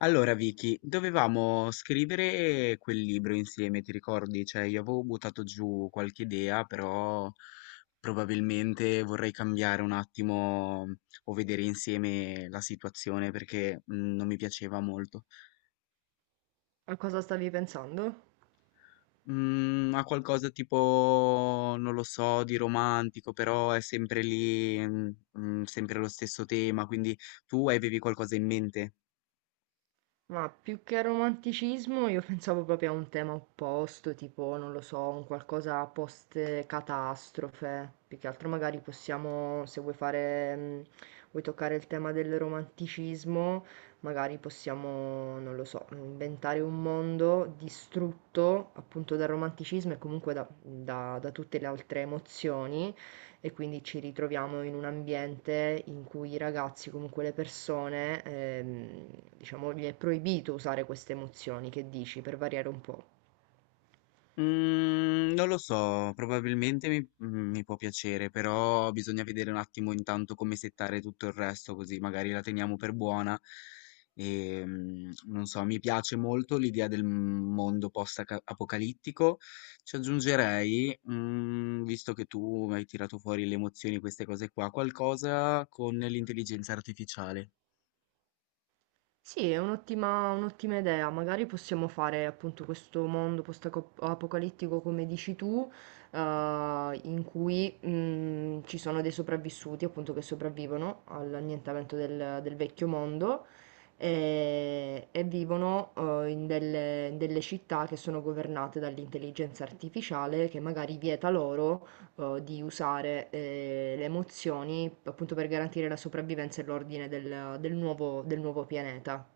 Allora Vicky, dovevamo scrivere quel libro insieme, ti ricordi? Cioè, io avevo buttato giù qualche idea, però probabilmente vorrei cambiare un attimo o vedere insieme la situazione perché non mi piaceva molto. A cosa stavi pensando? Ha qualcosa tipo, non lo so, di romantico, però è sempre lì, sempre lo stesso tema. Quindi tu avevi qualcosa in mente? Ma più che romanticismo, io pensavo proprio a un tema opposto, tipo, non lo so, un qualcosa post-catastrofe. Più che altro magari possiamo, se vuoi fare, vuoi toccare il tema del romanticismo, magari possiamo, non lo so, inventare un mondo distrutto appunto dal romanticismo e comunque da tutte le altre emozioni e quindi ci ritroviamo in un ambiente in cui i ragazzi, comunque le persone, diciamo, gli è proibito usare queste emozioni, che dici, per variare un po'. Mhmm, non lo so. Probabilmente mi può piacere, però bisogna vedere un attimo intanto come settare tutto il resto, così magari la teniamo per buona. Non so, mi piace molto l'idea del mondo post-aca apocalittico. Ci aggiungerei, mhmm, visto che tu hai tirato fuori le emozioni, queste cose qua, qualcosa con l'intelligenza artificiale. Sì, è un'ottima idea, magari possiamo fare appunto questo mondo post-apocalittico come dici tu, eh, in cui ci sono dei sopravvissuti appunto che sopravvivono all'annientamento del vecchio mondo e vivono in in delle città che sono governate dall'intelligenza artificiale che magari vieta loro, di usare le emozioni appunto per garantire la sopravvivenza e l'ordine del del nuovo pianeta.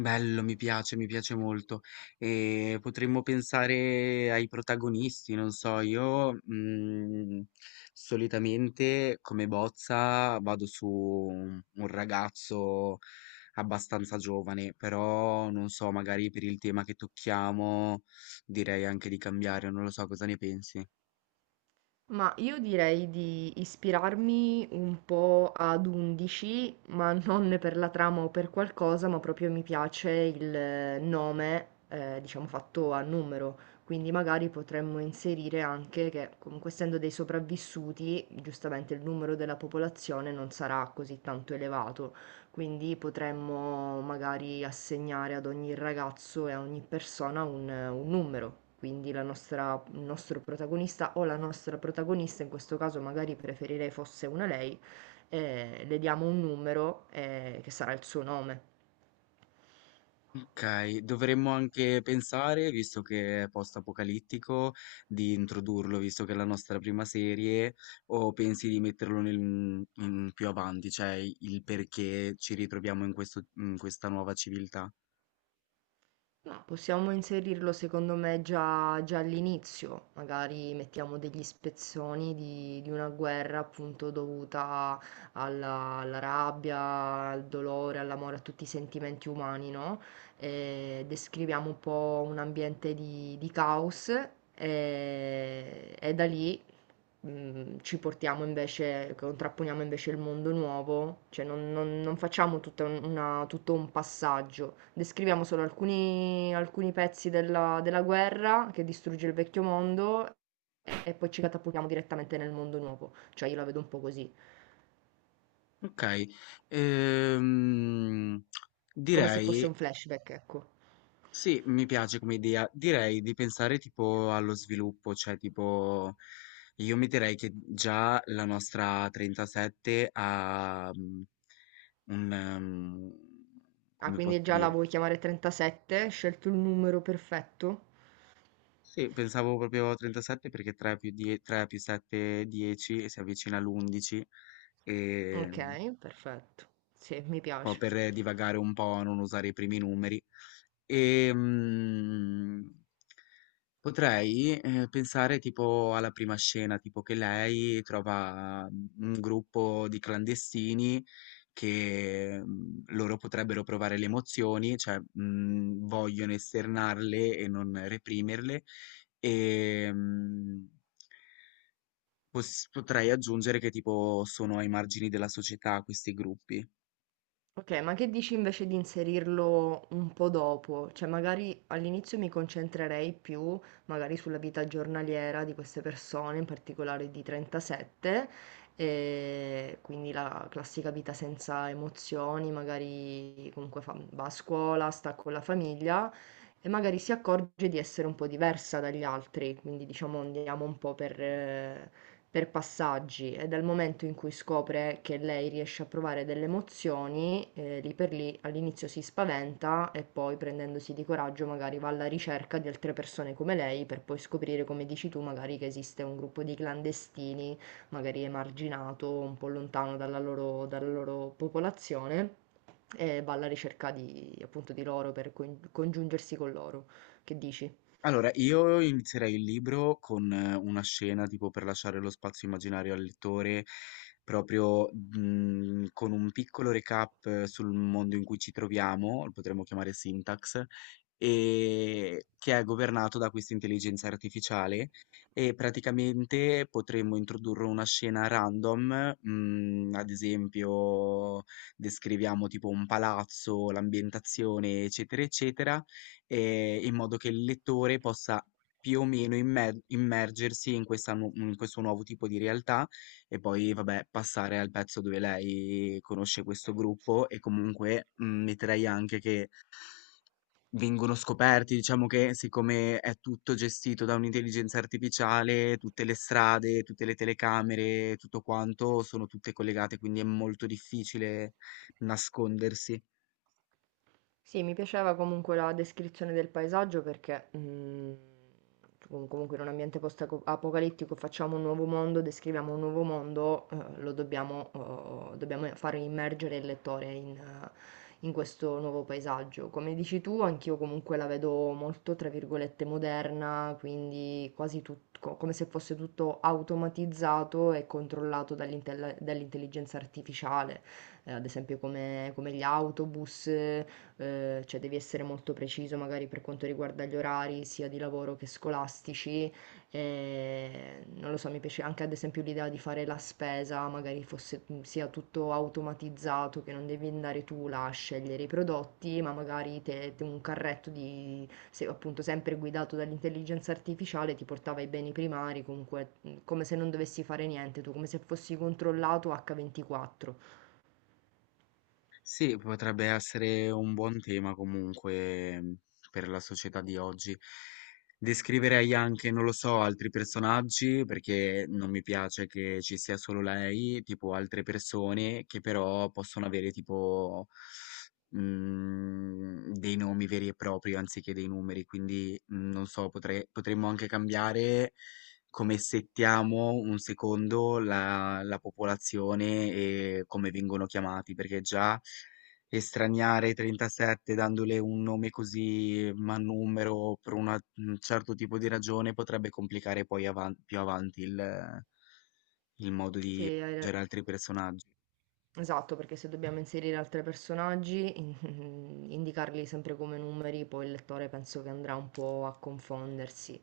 Bello, mi piace molto. Potremmo pensare ai protagonisti, non so, io, mhmm, solitamente come bozza vado su un ragazzo abbastanza giovane, però non so, magari per il tema che tocchiamo direi anche di cambiare, non lo so. Cosa ne pensi? Ma io direi di ispirarmi un po' ad 11, ma non per la trama o per qualcosa, ma proprio mi piace il nome, diciamo fatto a numero. Quindi magari potremmo inserire anche che, comunque essendo dei sopravvissuti, giustamente il numero della popolazione non sarà così tanto elevato. Quindi potremmo magari assegnare ad ogni ragazzo e a ogni persona un numero. Quindi il nostro protagonista o la nostra protagonista, in questo caso magari preferirei fosse una lei, le diamo un numero, che sarà il suo nome. Okay, dovremmo anche pensare, visto che è post-apocalittico, di introdurlo, visto che è la nostra prima serie, o pensi di metterlo in più avanti, cioè il perché ci ritroviamo in questa nuova civiltà? No, possiamo inserirlo secondo me già all'inizio, magari mettiamo degli spezzoni di una guerra appunto dovuta alla rabbia, al dolore, all'amore, a tutti i sentimenti umani, no? Eh, descriviamo un po' un ambiente di caos, e da lì, ci portiamo invece, contrapponiamo invece il mondo nuovo, cioè non facciamo tutto un passaggio, descriviamo solo alcuni pezzi della guerra che distrugge il vecchio mondo e poi ci catapultiamo direttamente nel mondo nuovo, cioè io la vedo un po' così, Okay, ehm, come se fosse direi. un flashback, ecco. Sì, mi piace come idea. Direi di pensare tipo allo sviluppo, cioè tipo io mi direi che già la nostra 37 ha mm, un Ah, come posso quindi già la dire? vuoi chiamare 37? Hai scelto il numero perfetto? Sì, pensavo proprio a 37 perché 3 più 7 è 10 e si avvicina all'11 e Ok, un perfetto. Sì, mi po' piace. per divagare un po', non usare i primi numeri. Ehm, potrei pensare tipo alla prima scena, tipo che lei trova, mhmm, un gruppo di clandestini che, mhmm, loro potrebbero provare le emozioni, cioè, mhmm, vogliono esternarle e non reprimerle. Ehm, pos potrei aggiungere che tipo sono ai margini della società questi gruppi. Ok, ma che dici invece di inserirlo un po' dopo? Cioè, magari all'inizio mi concentrerei più magari sulla vita giornaliera di queste persone, in particolare di 37, e quindi la classica vita senza emozioni, magari comunque va a scuola, sta con la famiglia e magari si accorge di essere un po' diversa dagli altri, quindi diciamo andiamo un po' per passaggi e dal momento in cui scopre che lei riesce a provare delle emozioni, lì per lì all'inizio si spaventa e poi prendendosi di coraggio magari va alla ricerca di altre persone come lei per poi scoprire, come dici tu, magari che esiste un gruppo di clandestini, magari emarginato, un po' lontano dalla loro popolazione e va alla ricerca di, appunto, di loro per congiungersi con loro. Che dici? Allora, io inizierei il libro con una scena tipo per lasciare lo spazio immaginario al lettore, proprio con un piccolo recap sul mondo in cui ci troviamo. Lo potremmo chiamare syntax, e che è governato da questa intelligenza artificiale. E praticamente potremmo introdurre una scena random, ad esempio descriviamo tipo un palazzo, l'ambientazione, eccetera, eccetera. In modo che il lettore possa più o meno immergersi in questa nu in questo nuovo tipo di realtà. E poi, vabbè, passare al pezzo dove lei conosce questo gruppo e comunque, mhmm, metterei anche che vengono scoperti, diciamo che siccome è tutto gestito da un'intelligenza artificiale, tutte le strade, tutte le telecamere, tutto quanto sono tutte collegate, quindi è molto difficile nascondersi. Sì, mi piaceva comunque la descrizione del paesaggio perché, comunque in un ambiente post-apocalittico facciamo un nuovo mondo, descriviamo un nuovo mondo, lo dobbiamo, oh, dobbiamo fare immergere il lettore in, in questo nuovo paesaggio. Come dici tu, anch'io comunque la vedo molto, tra virgolette, moderna, quindi quasi come se fosse tutto automatizzato e controllato dall'intelligenza artificiale. Ad esempio come gli autobus, cioè devi essere molto preciso magari per quanto riguarda gli orari sia di lavoro che scolastici, non lo so, mi piace anche ad esempio l'idea di fare la spesa, magari fosse, sia tutto automatizzato, che non devi andare tu là a scegliere i prodotti, ma magari te un carretto di se appunto sempre guidato dall'intelligenza artificiale ti portava ai beni primari, comunque, come se non dovessi fare niente tu, come se fossi controllato H24. Sì, potrebbe essere un buon tema comunque, mhmm, per la società di oggi. Descriverei anche, non lo so, altri personaggi, perché non mi piace che ci sia solo lei, tipo altre persone che però possono avere tipo, mhmm, dei nomi veri e propri anziché dei numeri. Quindi, mhmm, non so, potremmo anche cambiare come settiamo un secondo la popolazione e come vengono chiamati, perché già estraniare 37 dandole un nome così ma numero per un certo tipo di ragione potrebbe complicare poi più avanti il modo Sì, di aggiungere altri personaggi. esatto, perché se dobbiamo inserire altri personaggi, indicarli sempre come numeri, poi il lettore penso che andrà un po' a confondersi.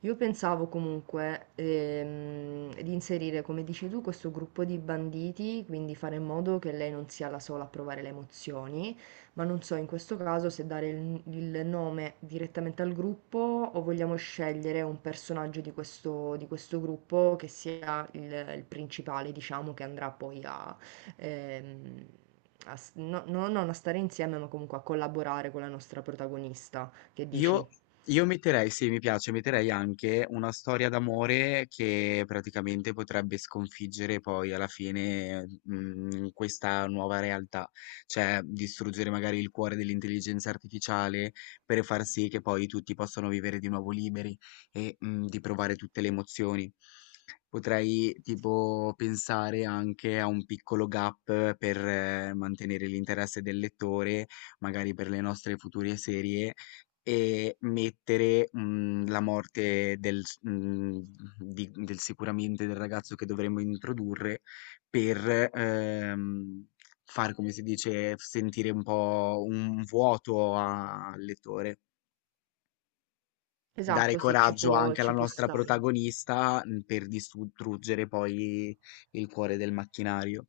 Io pensavo comunque, di inserire, come dici tu, questo gruppo di banditi, quindi fare in modo che lei non sia la sola a provare le emozioni, ma non so in questo caso se dare il nome direttamente al gruppo o vogliamo scegliere un personaggio di questo gruppo che sia il principale, diciamo, che andrà poi a, ehm, non a stare insieme, ma comunque a collaborare con la nostra protagonista. Che dici? Io, io metterei, sì, mi piace, metterei anche una storia d'amore che praticamente potrebbe sconfiggere poi alla fine, questa nuova realtà, cioè distruggere magari il cuore dell'intelligenza artificiale per far sì che poi tutti possano vivere di nuovo liberi e, di provare tutte le emozioni. Potrei tipo pensare anche a un piccolo gap per mantenere l'interesse del lettore, magari per le nostre future serie. E mettere, mhmm, la morte del s mhmm, di del sicuramente del ragazzo che dovremmo introdurre per, far, come si dice, sentire un po' un vuoto a al lettore. Dare Esatto, sì, coraggio anche alla ci può nostra stare. protagonista, mhmm, per distruggere poi il cuore del macchinario.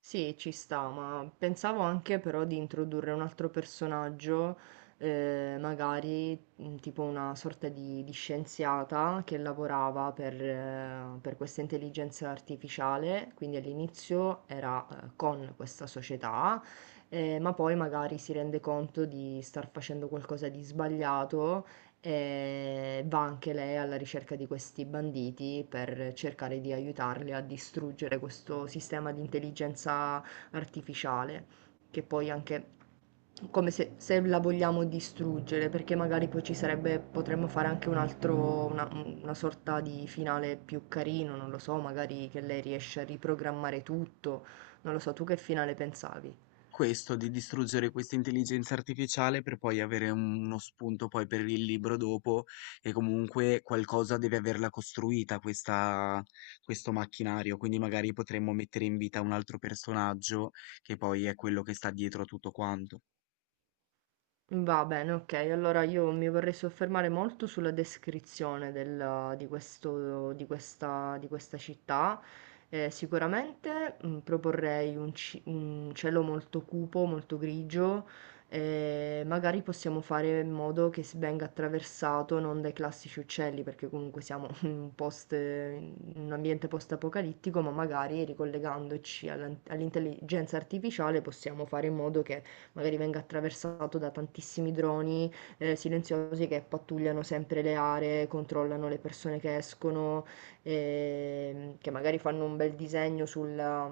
Sì, ci sta, ma pensavo anche però di introdurre un altro personaggio, magari tipo una sorta di scienziata che lavorava per questa intelligenza artificiale, quindi all'inizio era con questa società, ma poi magari si rende conto di star facendo qualcosa di sbagliato e va anche lei alla ricerca di questi banditi per cercare di aiutarli a distruggere questo sistema di intelligenza artificiale, che poi anche come se la vogliamo distruggere, perché magari poi ci sarebbe, potremmo fare anche un altro, una sorta di finale più carino, non lo so, magari che lei riesce a riprogrammare tutto, non lo so, tu che finale pensavi? Questo, di distruggere questa intelligenza artificiale per poi avere uno spunto poi per il libro dopo. E comunque qualcosa deve averla costruita questo macchinario, quindi magari potremmo mettere in vita un altro personaggio che poi è quello che sta dietro a tutto quanto. Va bene, ok. Allora io mi vorrei soffermare molto sulla descrizione di questa città. Sicuramente proporrei un cielo molto cupo, molto grigio. Eh, magari possiamo fare in modo che si venga attraversato non dai classici uccelli, perché comunque siamo in un in un ambiente post-apocalittico, ma magari ricollegandoci all'intelligenza artificiale possiamo fare in modo che magari venga attraversato da tantissimi droni, silenziosi che pattugliano sempre le aree, controllano le persone che escono, che magari fanno un bel disegno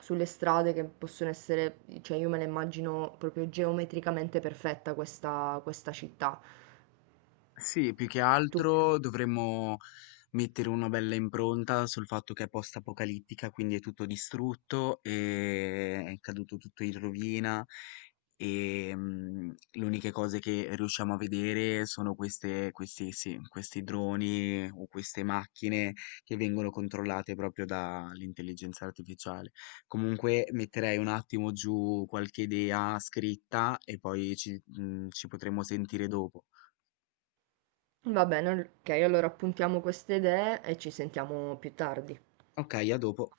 sulle strade che possono essere, cioè io me la immagino proprio geometricamente perfetta questa, questa città. Sì, più che Tu- altro dovremmo mettere una bella impronta sul fatto che è post-apocalittica, quindi è tutto distrutto, e è caduto tutto in rovina e le uniche cose che riusciamo a vedere sono questi, sì, questi droni o queste macchine che vengono controllate proprio dall'intelligenza artificiale. Comunque metterei un attimo giù qualche idea scritta e poi ci potremo sentire dopo. Va bene, ok, allora appuntiamo queste idee e ci sentiamo più tardi. Ok, a dopo.